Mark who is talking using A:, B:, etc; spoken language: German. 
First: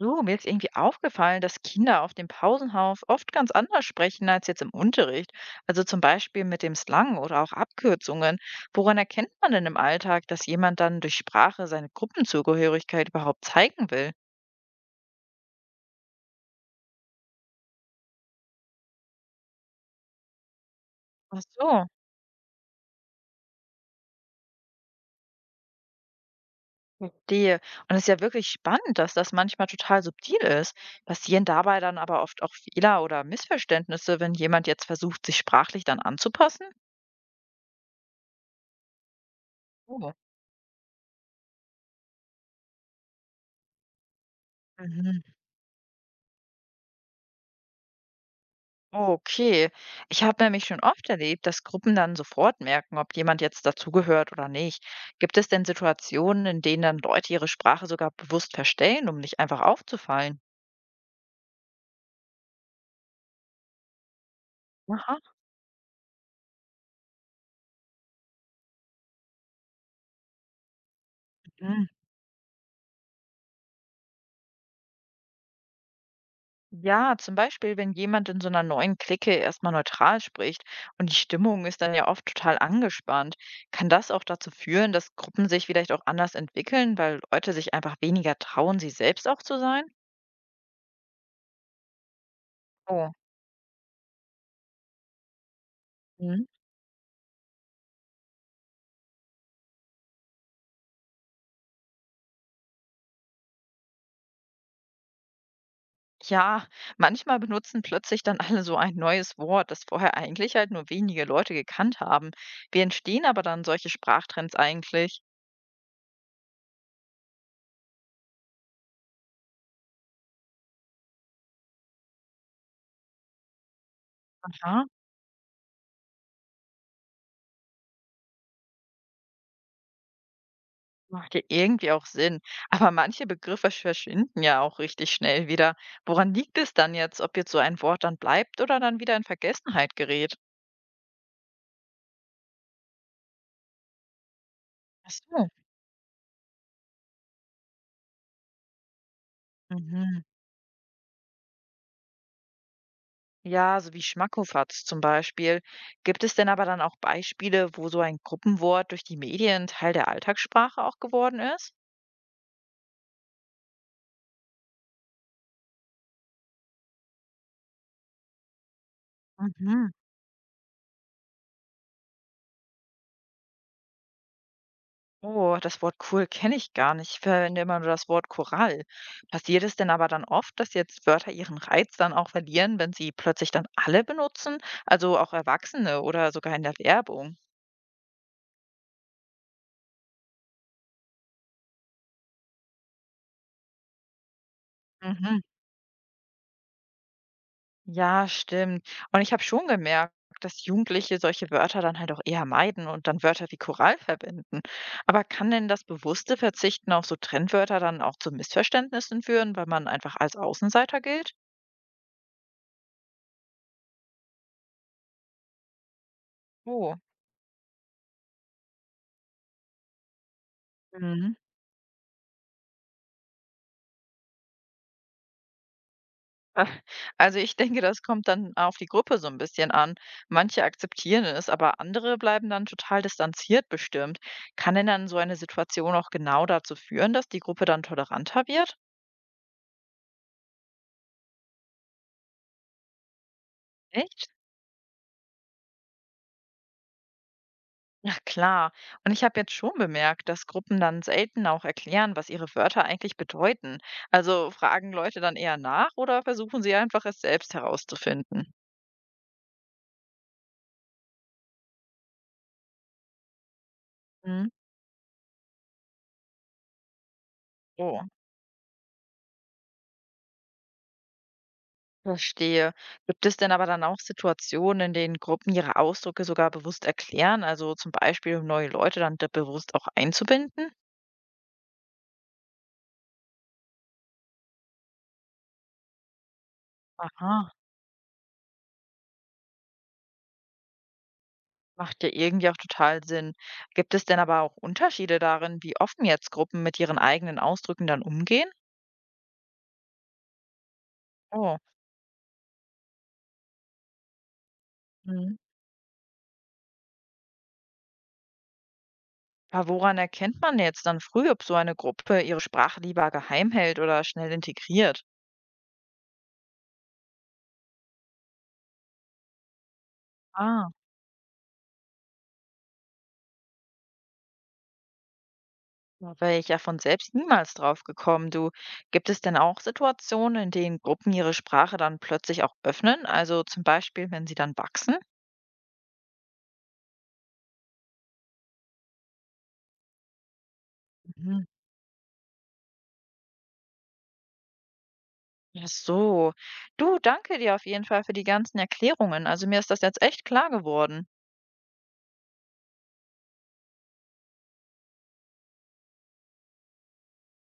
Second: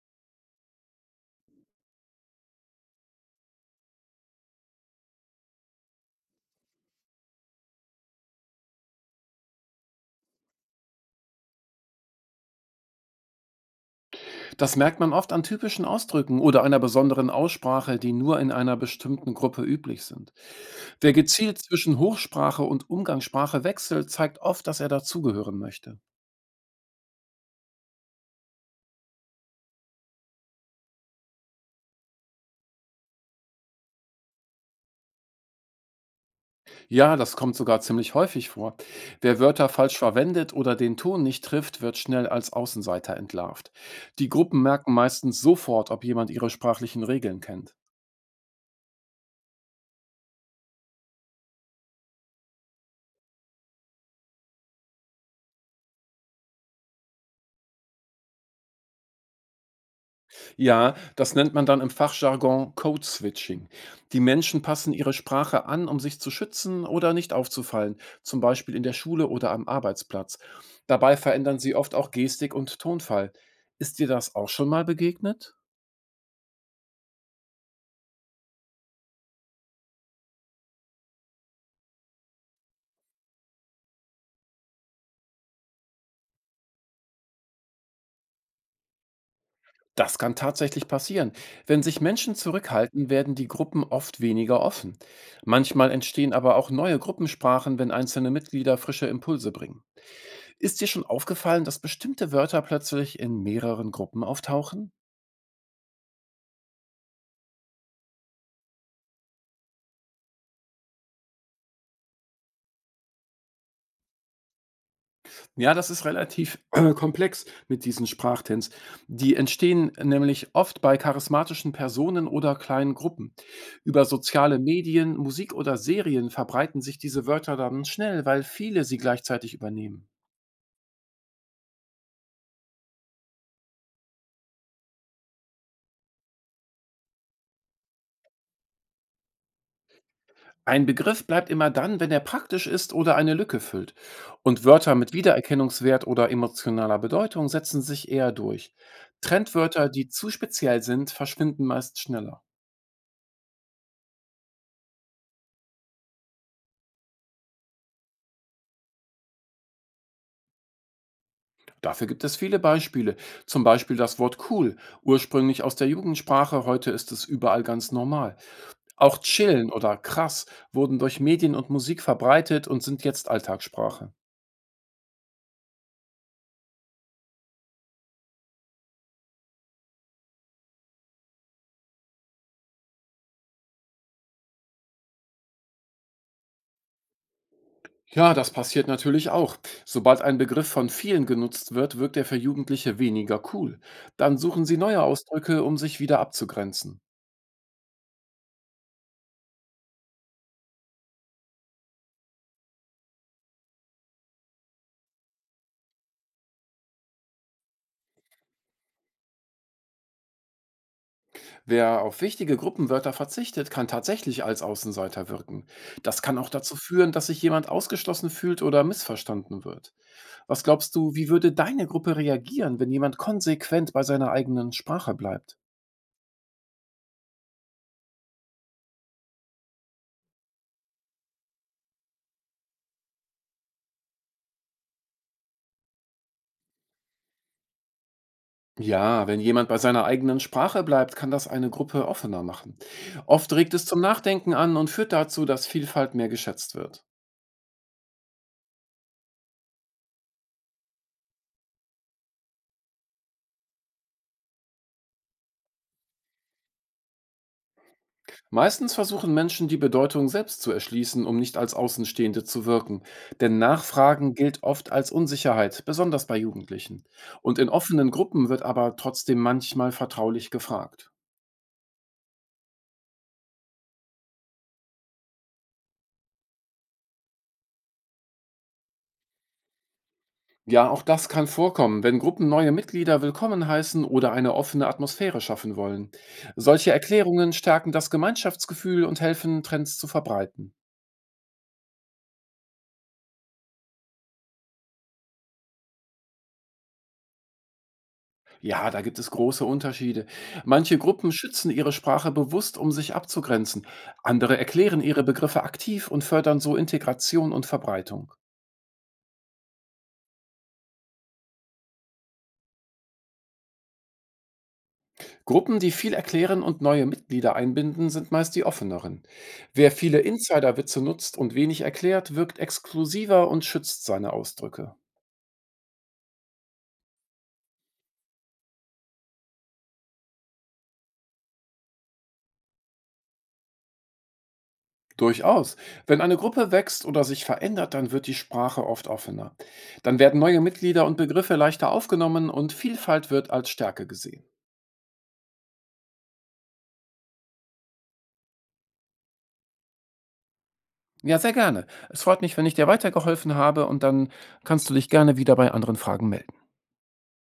A: So, mir ist irgendwie aufgefallen, dass Kinder auf dem Pausenhof oft ganz anders sprechen als jetzt im Unterricht. Also zum Beispiel mit dem Slang oder auch Abkürzungen. Woran erkennt man denn im Alltag, dass jemand dann durch Sprache seine Gruppenzugehörigkeit überhaupt zeigen will?
B: Das merkt man oft an typischen Ausdrücken oder einer besonderen Aussprache, die nur in einer bestimmten Gruppe üblich sind. Wer
A: Ach
B: gezielt
A: so,
B: zwischen Hochsprache und Umgangssprache wechselt, zeigt oft, dass er dazugehören möchte.
A: verstehe. Und es ist ja wirklich spannend, dass das manchmal total subtil ist. Passieren dabei dann aber oft auch Fehler oder Missverständnisse, wenn jemand jetzt versucht, sich sprachlich dann anzupassen?
B: Ja, das kommt sogar ziemlich häufig vor. Wer Wörter falsch
A: Oh.
B: verwendet oder den Ton nicht trifft, wird schnell als Außenseiter entlarvt. Die Gruppen merken
A: Mhm.
B: meistens sofort, ob jemand ihre sprachlichen Regeln kennt.
A: Okay. Ich habe nämlich schon oft erlebt, dass Gruppen dann sofort merken, ob jemand jetzt dazugehört oder nicht. Gibt es denn Situationen, in denen dann Leute ihre Sprache sogar bewusst verstellen, um nicht einfach aufzufallen?
B: Ja, das nennt man dann im Fachjargon Code Switching. Die Menschen passen ihre
A: Aha.
B: Sprache an, um sich zu schützen oder nicht aufzufallen, zum Beispiel in der Schule oder am Arbeitsplatz. Dabei verändern sie
A: Mhm.
B: oft auch Gestik und Tonfall. Ist dir das auch schon mal begegnet?
A: Ja, zum Beispiel, wenn jemand in so einer neuen Clique erstmal neutral spricht und die Stimmung ist dann ja oft total angespannt, kann das auch dazu führen, dass Gruppen sich vielleicht auch anders entwickeln, weil Leute sich einfach weniger trauen, sie selbst auch zu sein?
B: Das kann tatsächlich passieren. Wenn sich Menschen zurückhalten,
A: Oh.
B: werden die Gruppen oft weniger offen. Manchmal entstehen
A: Mhm.
B: aber auch neue Gruppensprachen, wenn einzelne Mitglieder frische Impulse bringen. Ist dir schon aufgefallen, dass bestimmte Wörter plötzlich in mehreren Gruppen auftauchen?
A: Ja, manchmal benutzen plötzlich dann alle so ein neues Wort, das vorher eigentlich halt nur wenige Leute gekannt haben. Wie entstehen aber dann solche Sprachtrends eigentlich?
B: Ja, das ist relativ komplex mit diesen Sprachtrends. Die entstehen nämlich oft bei charismatischen Personen oder kleinen Gruppen. Über soziale
A: Ja,
B: Medien, Musik oder Serien verbreiten sich diese Wörter dann schnell, weil viele sie gleichzeitig übernehmen.
A: macht ja irgendwie auch Sinn. Aber manche Begriffe verschwinden ja auch richtig schnell wieder. Woran liegt es dann jetzt, ob jetzt so ein Wort dann bleibt oder dann wieder in Vergessenheit gerät?
B: Ein Begriff bleibt immer dann, wenn er praktisch ist oder eine Lücke füllt. Und Wörter
A: Ach
B: mit
A: so.
B: Wiedererkennungswert oder emotionaler Bedeutung setzen sich eher durch. Trendwörter, die
A: Mhm.
B: zu speziell sind, verschwinden meist schneller.
A: Ja, so wie Schmackofatz zum Beispiel. Gibt es denn aber dann auch Beispiele, wo so ein Gruppenwort durch die Medien Teil der Alltagssprache auch geworden ist?
B: Dafür gibt es viele Beispiele. Zum Beispiel das Wort cool, ursprünglich aus der Jugendsprache, heute ist es überall ganz normal. Auch chillen
A: Mhm.
B: oder krass wurden durch Medien und Musik verbreitet und sind jetzt Alltagssprache.
A: Oh, das Wort cool kenne ich gar nicht. Ich verwende immer nur das Wort Korall. Passiert es denn aber dann oft, dass jetzt Wörter ihren Reiz dann auch verlieren, wenn sie plötzlich dann alle benutzen? Also auch Erwachsene oder sogar in der Werbung?
B: Ja, das passiert natürlich auch. Sobald ein Begriff von vielen genutzt wird, wirkt er für Jugendliche weniger cool. Dann suchen sie neue
A: Mhm.
B: Ausdrücke, um sich wieder abzugrenzen.
A: Ja, stimmt. Und ich habe schon gemerkt, dass Jugendliche solche Wörter dann halt auch eher meiden und dann Wörter wie Korall verwenden. Aber kann denn das bewusste Verzichten auf so Trendwörter dann auch zu Missverständnissen führen, weil man einfach als Außenseiter gilt?
B: Wer auf wichtige Gruppenwörter verzichtet, kann tatsächlich als Außenseiter wirken. Das kann auch dazu
A: Oh.
B: führen, dass sich jemand ausgeschlossen fühlt oder missverstanden wird. Was glaubst du, wie
A: Mhm.
B: würde deine Gruppe reagieren, wenn jemand konsequent bei seiner eigenen Sprache bleibt?
A: Ach, also ich denke, das kommt dann auf die Gruppe so ein bisschen an. Manche akzeptieren es, aber andere bleiben dann total distanziert bestimmt. Kann denn dann so eine Situation auch genau dazu führen, dass die Gruppe dann toleranter wird?
B: Ja, wenn jemand bei seiner eigenen Sprache bleibt, kann das eine Gruppe offener machen. Oft regt es zum
A: Echt?
B: Nachdenken an und führt dazu, dass Vielfalt mehr geschätzt wird.
A: Na klar. Und ich habe jetzt schon bemerkt, dass Gruppen dann selten auch erklären, was ihre Wörter eigentlich bedeuten. Also fragen Leute dann eher nach oder versuchen sie einfach, es selbst herauszufinden?
B: Meistens versuchen Menschen, die Bedeutung selbst zu erschließen, um nicht als Außenstehende zu wirken. Denn Nachfragen
A: Mhm.
B: gilt oft als Unsicherheit, besonders bei Jugendlichen. Und in
A: Oh.
B: offenen Gruppen wird aber trotzdem manchmal vertraulich gefragt.
A: Verstehe. Gibt es denn aber dann auch Situationen, in denen Gruppen ihre Ausdrücke sogar bewusst erklären? Also zum Beispiel, um neue Leute dann da bewusst auch einzubinden?
B: Ja, auch das kann vorkommen, wenn Gruppen neue Mitglieder willkommen heißen oder eine offene Atmosphäre schaffen wollen. Solche Erklärungen
A: Aha,
B: stärken das Gemeinschaftsgefühl und helfen, Trends zu verbreiten.
A: macht ja irgendwie auch total Sinn. Gibt es denn aber auch Unterschiede darin, wie offen jetzt Gruppen mit ihren eigenen Ausdrücken dann umgehen?
B: Ja, da gibt es große Unterschiede. Manche Gruppen
A: Oh,
B: schützen ihre Sprache bewusst, um sich abzugrenzen. Andere erklären ihre
A: mhm.
B: Begriffe aktiv und fördern so Integration und Verbreitung.
A: Aber woran erkennt man jetzt dann früh, ob so eine Gruppe ihre Sprache lieber geheim hält oder schnell integriert?
B: Gruppen, die viel erklären und neue Mitglieder einbinden, sind meist die offeneren. Wer viele
A: Ah.
B: Insiderwitze nutzt und wenig erklärt, wirkt exklusiver und schützt seine Ausdrücke.
A: Da wäre ich ja von selbst niemals drauf gekommen. Du, gibt es denn auch Situationen, in denen Gruppen ihre Sprache dann plötzlich auch öffnen? Also zum Beispiel, wenn sie dann wachsen?
B: Durchaus. Wenn eine Gruppe wächst oder sich verändert, dann wird die Sprache oft offener. Dann werden neue Mitglieder und
A: Mhm.
B: Begriffe leichter aufgenommen und Vielfalt wird als Stärke gesehen.
A: Ja, so. Du, danke dir auf jeden Fall für die ganzen Erklärungen. Also mir ist das jetzt echt klar geworden.
B: Ja, sehr gerne. Es freut mich, wenn ich dir weitergeholfen habe und dann kannst du dich gerne wieder bei anderen Fragen melden.